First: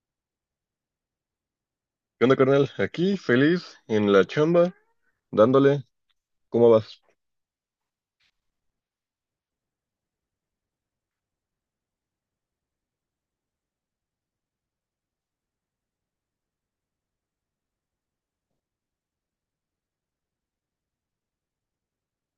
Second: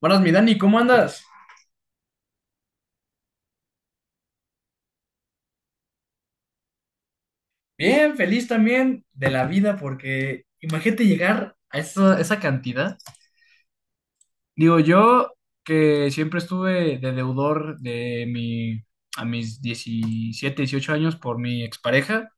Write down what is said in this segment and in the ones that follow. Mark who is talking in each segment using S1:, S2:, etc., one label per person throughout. S1: Buenas, mi Dani, ¿cómo andas?
S2: ¿Qué onda, carnal? Aquí, feliz, en la chamba, dándole. ¿Cómo vas?
S1: Bien, feliz también de la vida, porque imagínate llegar a esa cantidad. Digo, yo que siempre estuve de deudor a mis 17, 18 años por mi expareja,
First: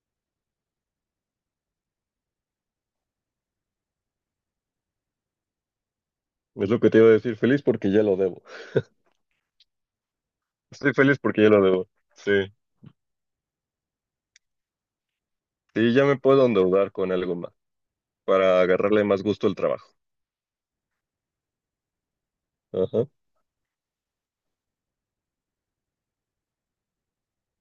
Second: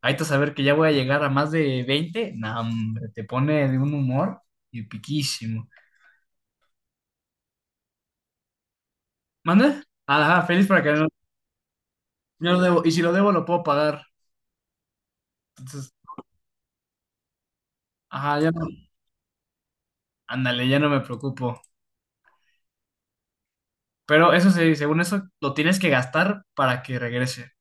S1: ahorita saber que ya voy a llegar a más de 20, no, hombre, te pone de un humor y piquísimo.
S2: Es lo que te iba a decir, feliz porque ya lo debo.
S1: ¿Manda? Ajá, feliz para que
S2: Estoy
S1: no,
S2: feliz porque ya lo debo. Sí.
S1: no lo debo, y si lo debo lo puedo pagar. Entonces,
S2: Sí, ya me puedo endeudar con algo más,
S1: ajá, ya
S2: para
S1: no,
S2: agarrarle más gusto al trabajo.
S1: ándale, ya no me preocupo.
S2: Ajá.
S1: Pero eso sí, según eso, lo tienes que gastar para que regrese.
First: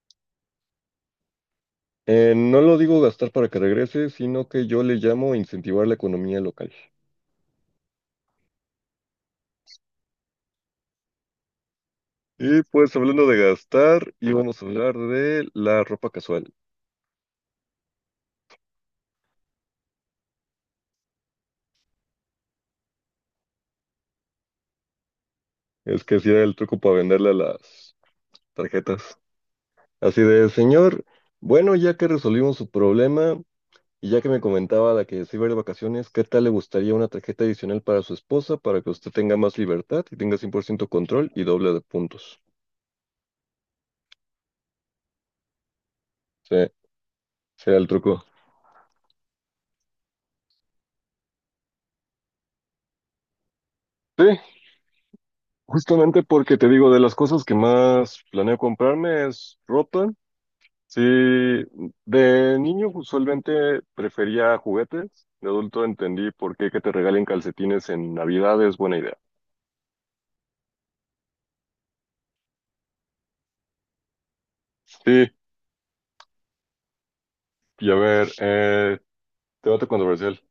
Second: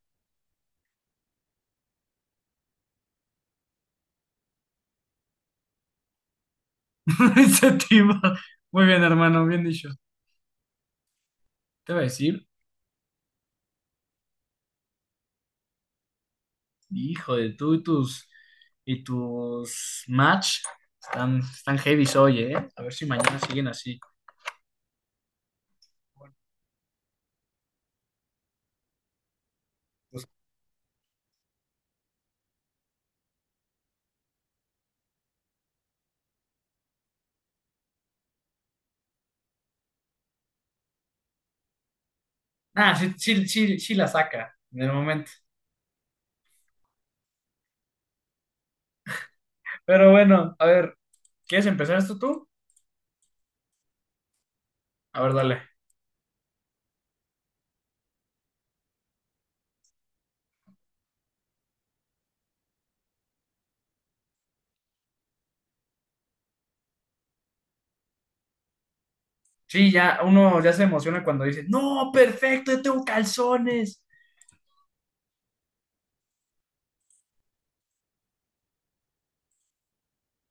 S2: No lo digo gastar para que regrese, sino que yo le llamo incentivar la economía local.
S1: Incentivo. Muy bien, hermano, bien dicho. Te voy a decir,
S2: Y pues hablando de gastar, íbamos a hablar de la ropa casual.
S1: hijo de tú y tus match están heavy hoy, ¿eh? A ver si mañana siguen así.
S2: Es que si era el truco para venderle a las tarjetas. Así
S1: Pues,
S2: de, señor, bueno, ya que resolvimos su problema, y ya que me comentaba la que se iba a ir de vacaciones, ¿qué tal le gustaría una tarjeta adicional para su esposa para que usted tenga más libertad y tenga 100% control y doble de puntos?
S1: ah, sí, sí, sí, sí la saca en el momento.
S2: Sí, será el truco.
S1: Pero bueno, a ver, ¿quieres empezar esto tú?
S2: Sí,
S1: A ver, dale.
S2: justamente porque te digo, de las cosas que más planeo comprarme es ropa. Sí, de niño usualmente prefería juguetes. De adulto entendí por qué que te regalen calcetines en Navidad es buena idea.
S1: Sí, ya uno ya se emociona cuando dice, no, perfecto, yo tengo calzones.
S2: Sí, y a ver, debate controversial.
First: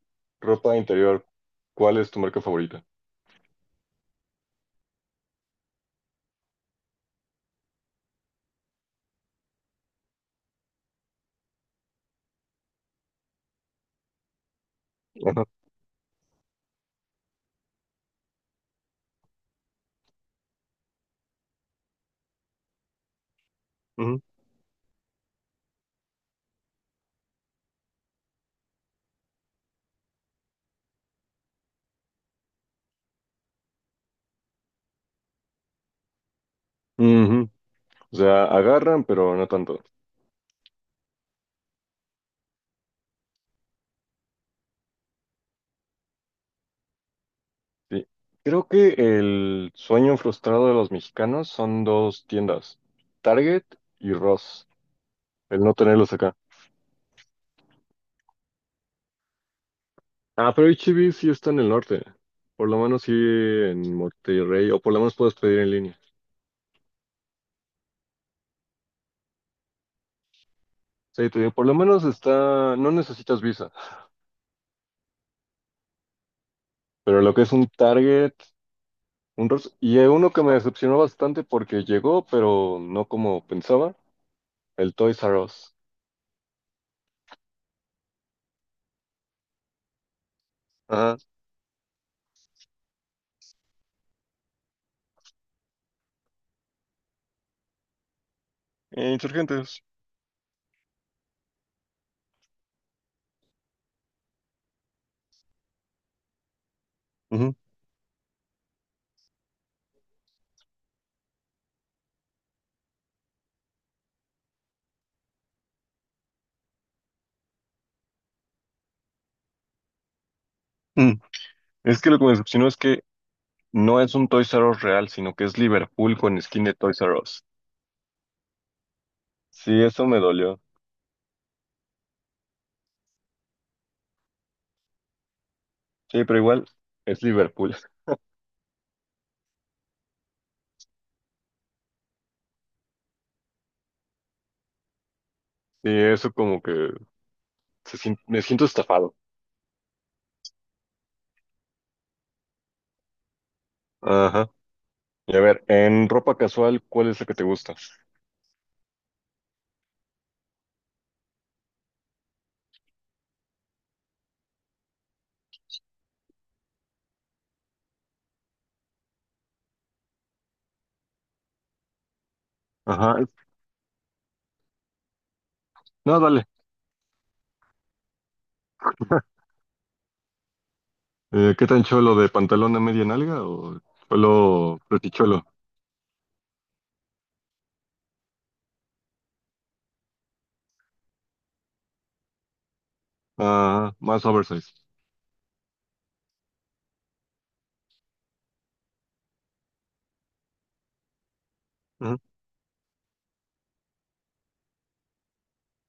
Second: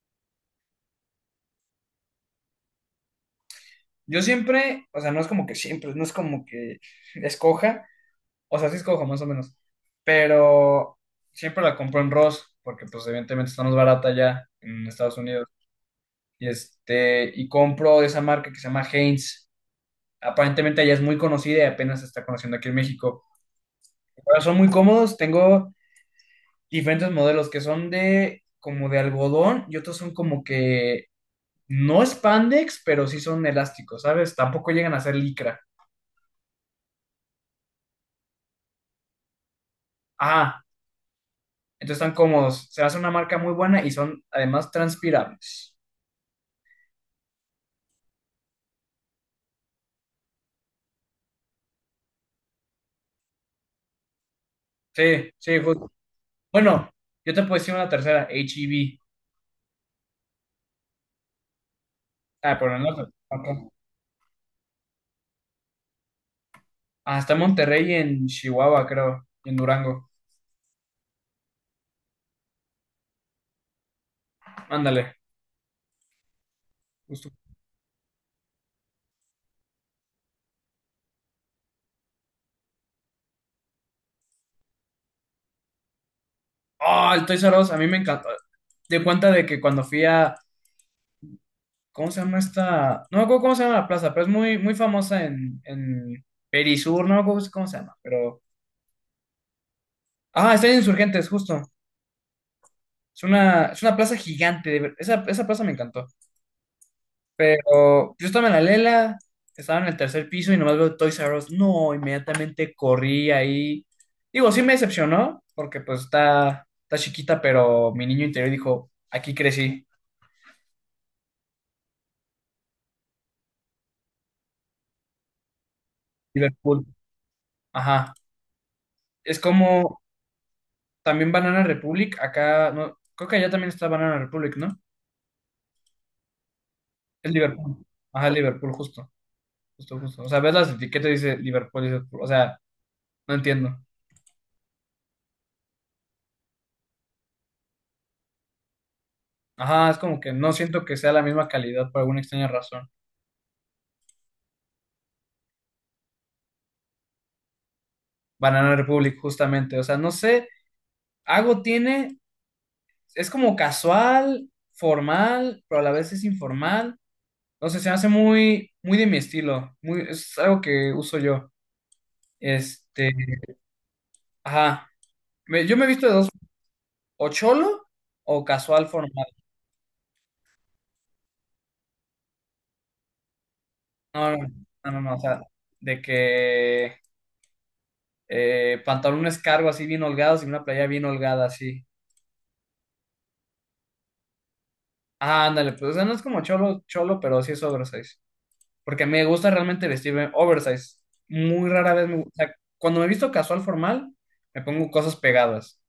S2: Ropa interior, ¿cuál es tu marca favorita?
S1: Yo siempre, o sea, no es como que siempre, no es como que escoja, o sea, sí escojo más o menos, pero siempre la compro en Ross, porque pues evidentemente está más barata allá en Estados
S2: Ajá,
S1: Unidos. Y compro de esa marca que se llama Heinz. Aparentemente allá es muy conocida y apenas se está conociendo aquí en México.
S2: ujú,
S1: Pero son muy cómodos, tengo diferentes modelos que son de como de algodón y otros son como que no spandex, pero sí son elásticos, ¿sabes? Tampoco llegan a ser licra.
S2: ujú. O sea, agarran, pero no tanto.
S1: Ah, entonces están cómodos, se hace una marca muy buena y son además transpirables.
S2: Sí. Creo que el sueño frustrado de los mexicanos son dos tiendas, Target y Ross,
S1: Sí, sí,
S2: el no
S1: justo.
S2: tenerlos acá.
S1: Bueno, yo te puedo decir una tercera, H-E-B.
S2: Ah, pero HB sí está en el norte,
S1: Ah,
S2: por
S1: pero
S2: lo
S1: no,
S2: menos sí
S1: acá.
S2: en Monterrey, o por lo menos puedes pedir en línea.
S1: Hasta Monterrey y en Chihuahua, creo, y en Durango.
S2: Sí, te digo, por lo menos está, no necesitas visa,
S1: Ándale,
S2: pero
S1: justo.
S2: lo que es un Target, un Ross, y hay uno que me decepcionó bastante porque llegó, pero no como pensaba, el Toys R Us.
S1: Ah, el Toys R Us, a mí me encantó. De cuenta de que cuando fui a,
S2: Ajá.
S1: ¿cómo se llama esta? No me acuerdo cómo se llama la plaza, pero es muy, muy famosa en Perisur, no me acuerdo cómo se llama, pero.
S2: Insurgentes.
S1: Ah, está en Insurgentes, justo. Es una plaza gigante, esa plaza me encantó.
S2: Ujú.
S1: Pero yo estaba en la Lela, estaba en el tercer piso y nomás veo Toys R Us. No, inmediatamente corrí ahí. Digo, sí me decepcionó, porque pues está chiquita, pero mi niño interior dijo, aquí crecí.
S2: Mm. Es que lo que me decepcionó es que no es un Toys R Us real, sino que es Liverpool con skin de
S1: Liverpool.
S2: Toys R Us.
S1: Ajá. Es
S2: Sí,
S1: como
S2: eso me dolió.
S1: también Banana Republic, acá, no, creo que allá también está Banana Republic, ¿no?
S2: Sí, pero igual es
S1: Es Liverpool.
S2: Liverpool.
S1: Ajá, Liverpool, justo, justo, justo. O sea, ves las etiquetas y dice Liverpool, dice, o sea, no entiendo.
S2: Sí, eso como que me siento estafado.
S1: Ajá, es como que no siento que sea la misma calidad por alguna extraña razón.
S2: Ajá. Y a ver, en ropa casual, ¿cuál es la que te gusta?
S1: Banana Republic, justamente. O sea, no sé, algo tiene, es como casual, formal, pero a la vez es informal. No sé, se me hace muy, muy de mi estilo. Muy, es algo que uso yo. Este,
S2: Ajá.
S1: ajá. Yo me he visto de
S2: No,
S1: dos,
S2: dale.
S1: o cholo o casual formal.
S2: ¿Qué tan cholo de pantalón a media nalga o
S1: No, no,
S2: cholo
S1: no, no, no, o sea,
S2: preticholo?
S1: de que pantalones cargo así bien holgados y una playa bien holgada así.
S2: Ajá, más oversize.
S1: Ah, ándale, pues o sea, no es como cholo, cholo, pero sí es oversize. Porque me gusta realmente vestirme oversize. Muy rara vez
S2: Ajá.
S1: me gusta, o sea, cuando me visto casual formal, me pongo cosas pegadas.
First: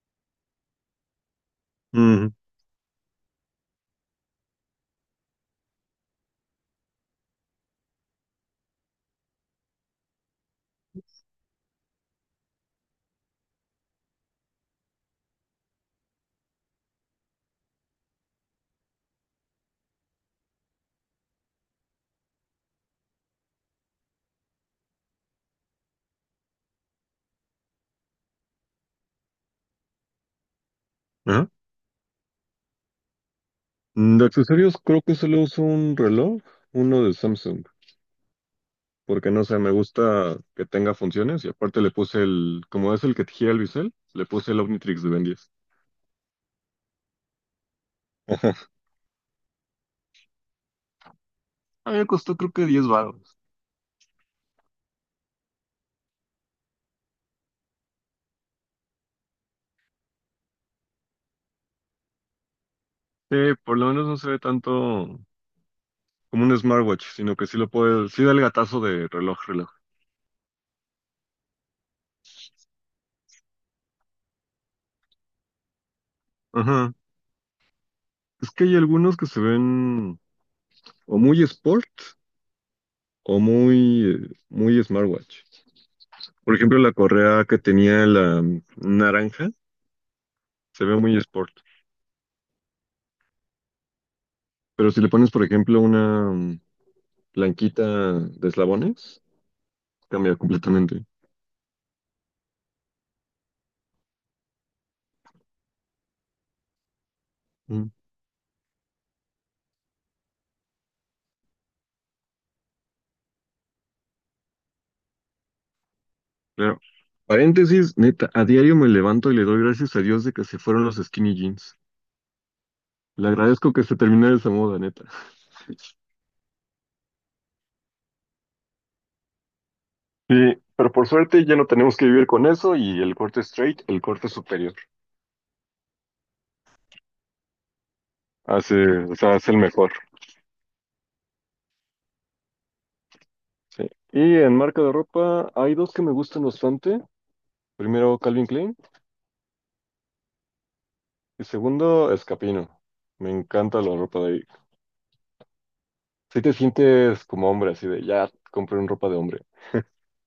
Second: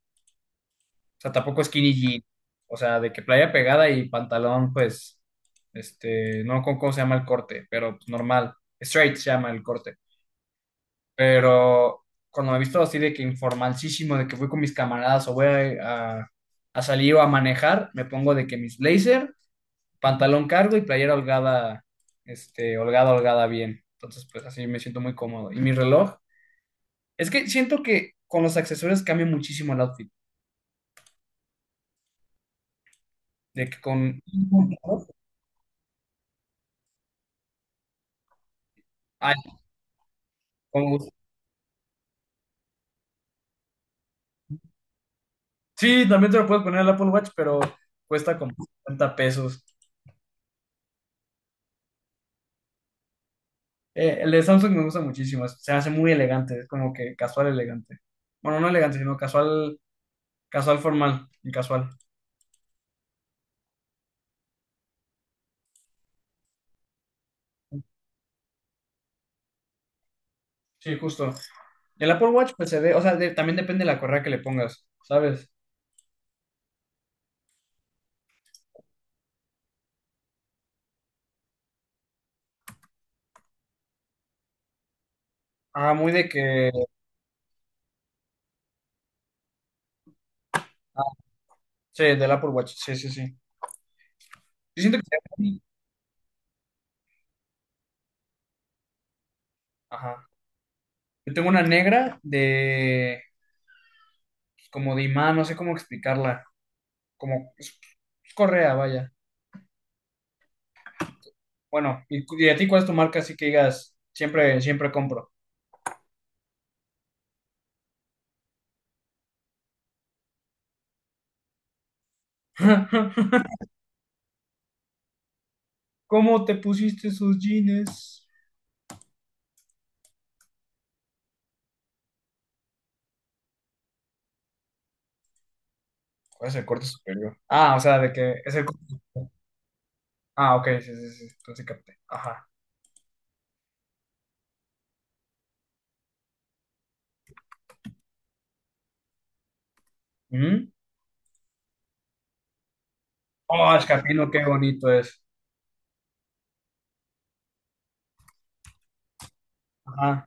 S1: O sea, tampoco skinny jean.
S2: Ujú.
S1: O sea, de que playa pegada y pantalón, pues, este, no con cómo se llama el corte, pero pues, normal. Straight se llama el corte. Pero cuando me he visto así de que informalísimo, de que fui con mis camaradas o voy a salir o a manejar, me pongo de que mis blazer pantalón cargo y playera holgada, este, holgada, holgada bien. Entonces, pues así me siento muy cómodo. Y mi reloj, es que siento que con los accesorios cambia muchísimo el outfit.
S2: Ajá.
S1: De que con.
S2: De accesorios creo que solo uso un reloj, uno de Samsung, porque
S1: Ay,
S2: no sé, me gusta que tenga
S1: con-
S2: funciones y aparte le puse el, como es el que te gira el bisel, le puse el Omnitrix de Ben 10.
S1: sí, también te lo puedes poner el Apple Watch, pero cuesta como $50.
S2: A mí me costó creo que 10 baros.
S1: El de Samsung me gusta muchísimo, se hace muy elegante, es como que casual elegante. Bueno, no elegante, sino casual, casual formal y casual.
S2: Sí, por lo menos no se ve tanto como un smartwatch, sino que sí lo puede, sí da el gatazo de reloj, reloj.
S1: Sí, justo. El Apple Watch, pues se ve, o sea, también depende de la correa que le pongas, ¿sabes?
S2: Ajá. Es que hay algunos que se ven o muy sport o muy, muy smartwatch.
S1: Ah, muy de
S2: Por
S1: que.
S2: ejemplo, la correa que tenía la naranja se ve
S1: Ah,
S2: muy sport.
S1: sí, del Apple Watch. Sí, sí, sí. Yo
S2: Pero
S1: siento
S2: si le pones, por
S1: que.
S2: ejemplo, una blanquita de eslabones,
S1: Ajá.
S2: cambia completamente.
S1: Yo tengo una negra de. Pues, como de imán, no sé cómo explicarla. Como. Es,
S2: Mm,
S1: es correa, vaya. Bueno, y, y a ti cuál es tu marca, así que digas, siempre, siempre compro.
S2: claro. Paréntesis, neta, a diario me levanto y le doy gracias a Dios de que se fueron los skinny jeans. Le agradezco que se terminara esa moda, neta.
S1: ¿Cómo te pusiste esos jeans?
S2: Sí, pero por suerte ya no tenemos que vivir con eso y el corte straight, el corte superior,
S1: ¿Cuál es el corte superior? Ah, o sea, de que es el
S2: hace,
S1: corte
S2: o
S1: superior.
S2: sea, es el mejor.
S1: Ah, ok, sí, sí, sí. Entonces capté. Ajá.
S2: Sí. Y en marca de ropa hay dos que me gustan bastante. Primero Calvin Klein
S1: Ujú.
S2: y segundo Escapino. Me
S1: Oh,
S2: encanta
S1: el
S2: la ropa de
S1: capino,
S2: ahí.
S1: qué bonito es.
S2: Si te sientes como hombre, así de ya compré un ropa de hombre.
S1: Ajá.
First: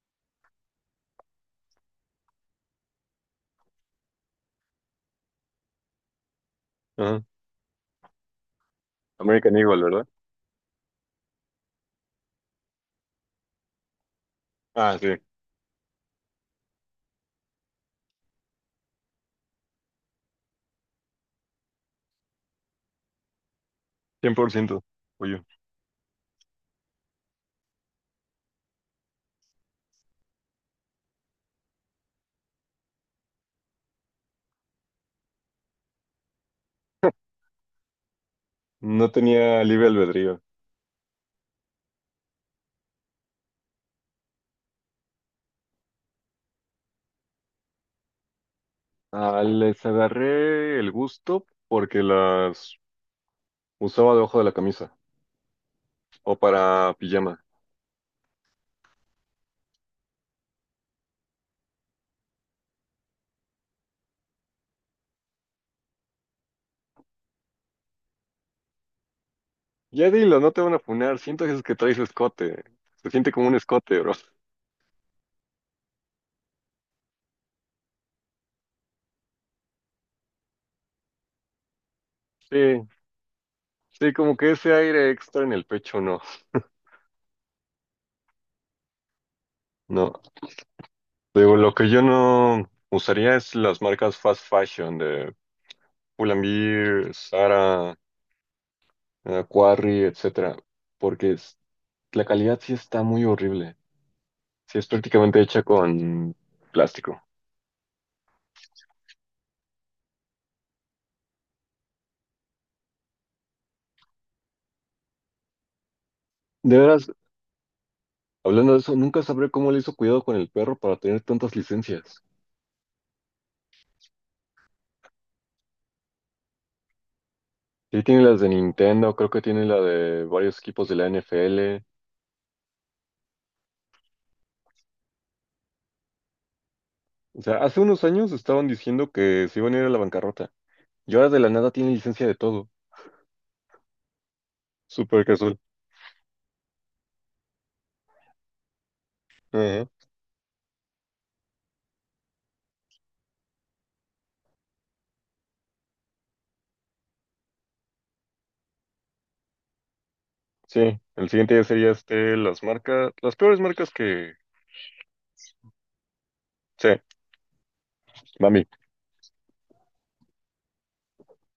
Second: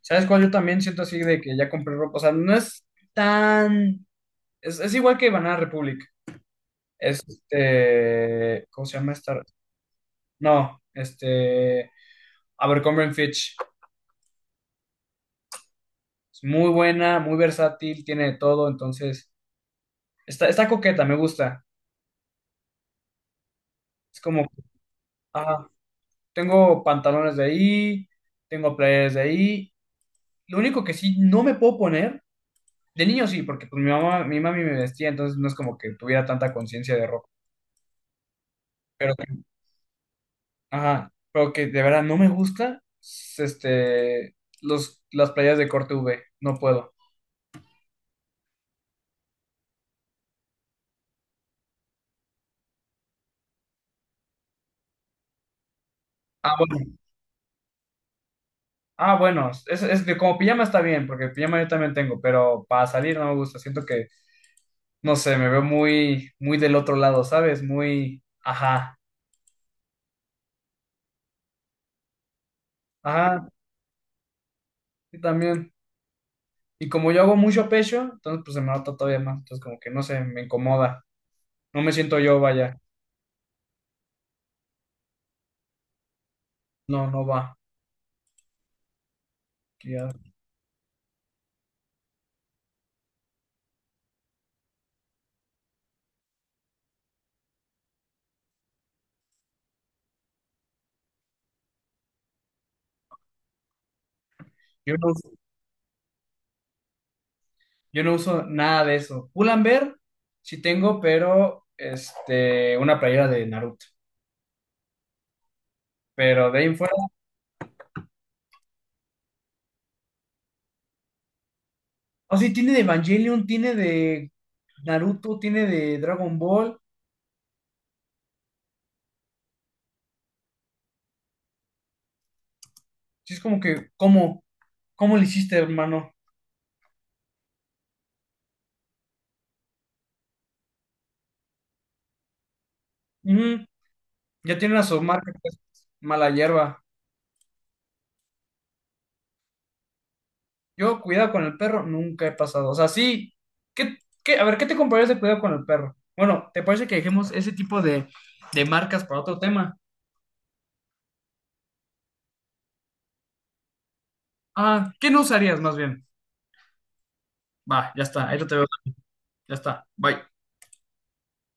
S1: ¿Sabes cuál? Yo también siento así de que ya compré ropa. O sea, no es tan. Es igual que Banana Republic.
S2: Ajá.
S1: Este. ¿Cómo se llama esta?
S2: American Eagle.
S1: No, este. Abercrombie Fitch.
S2: Ah, sí,
S1: Es muy buena, muy versátil, tiene de todo. Entonces, está coqueta, me gusta. Es
S2: cien
S1: como.
S2: por ciento, Oye,
S1: Ah, tengo pantalones de ahí, tengo playeras de ahí. Lo único que sí no me puedo poner. De niño sí, porque pues mi mamá, mi mami me vestía, entonces no es como que tuviera tanta conciencia de ropa.
S2: no
S1: Pero
S2: tenía libre albedrío.
S1: ajá, pero que de verdad no me gusta, este, los, las playas de corte V, no puedo.
S2: Ah, les agarré el gusto porque las usaba debajo de la camisa o
S1: Ah, bueno,
S2: para pijama.
S1: ah, bueno, es que como pijama está bien, porque pijama yo también tengo, pero para salir no me gusta, siento que, no sé, me veo muy, muy del otro lado, ¿sabes? Muy, ajá,
S2: Ya dilo, no te van a funar. Siento que es que traes escote. Se siente
S1: ajá,
S2: como un escote, bro.
S1: sí también. Y como yo hago mucho pecho, entonces pues se me nota todavía más, entonces como que no sé, me incomoda, no me siento yo, vaya,
S2: Sí, sí, como que ese aire extra en el pecho, no.
S1: no, no va. Ya.
S2: No. Digo, lo que yo no usaría es las marcas fast fashion de Pull&Bear, Zara, Quarry, etcétera, porque la calidad sí está muy horrible. Sí, es
S1: Yo no
S2: prácticamente hecha con plástico.
S1: Yo no uso nada de eso. Pull&Bear sí tengo, pero este, una playera de Naruto. Pero de ahí en
S2: De
S1: fuera.
S2: veras, hablando de eso, nunca sabré cómo le hizo cuidado con el perro para tener tantas licencias.
S1: O sí, tiene de Evangelion, tiene de Naruto, tiene de Dragon Ball.
S2: Sí, tiene las de Nintendo, creo que tiene la de varios equipos de la NFL.
S1: Sí, es como que, ¿cómo? ¿Cómo le hiciste, hermano?
S2: O sea, hace unos años estaban diciendo que se iban a ir a la bancarrota. Y ahora de la nada tiene licencia de todo.
S1: Ujú, ya tiene una
S2: Súper
S1: submarca, pues,
S2: casual.
S1: mala hierba.
S2: Ajá.
S1: Yo, cuidado con el perro, nunca he pasado. O sea, sí. ¿Qué, a ver, qué te comparas de cuidado con el perro? Bueno, ¿te parece que dejemos ese tipo de marcas para otro tema?
S2: Sí, el siguiente ya sería este, las marcas, las peores marcas que...
S1: Ah, ¿qué no usarías más bien?
S2: Sí,
S1: Va, ya está, ahí lo te veo,
S2: mami.
S1: ya está, bye.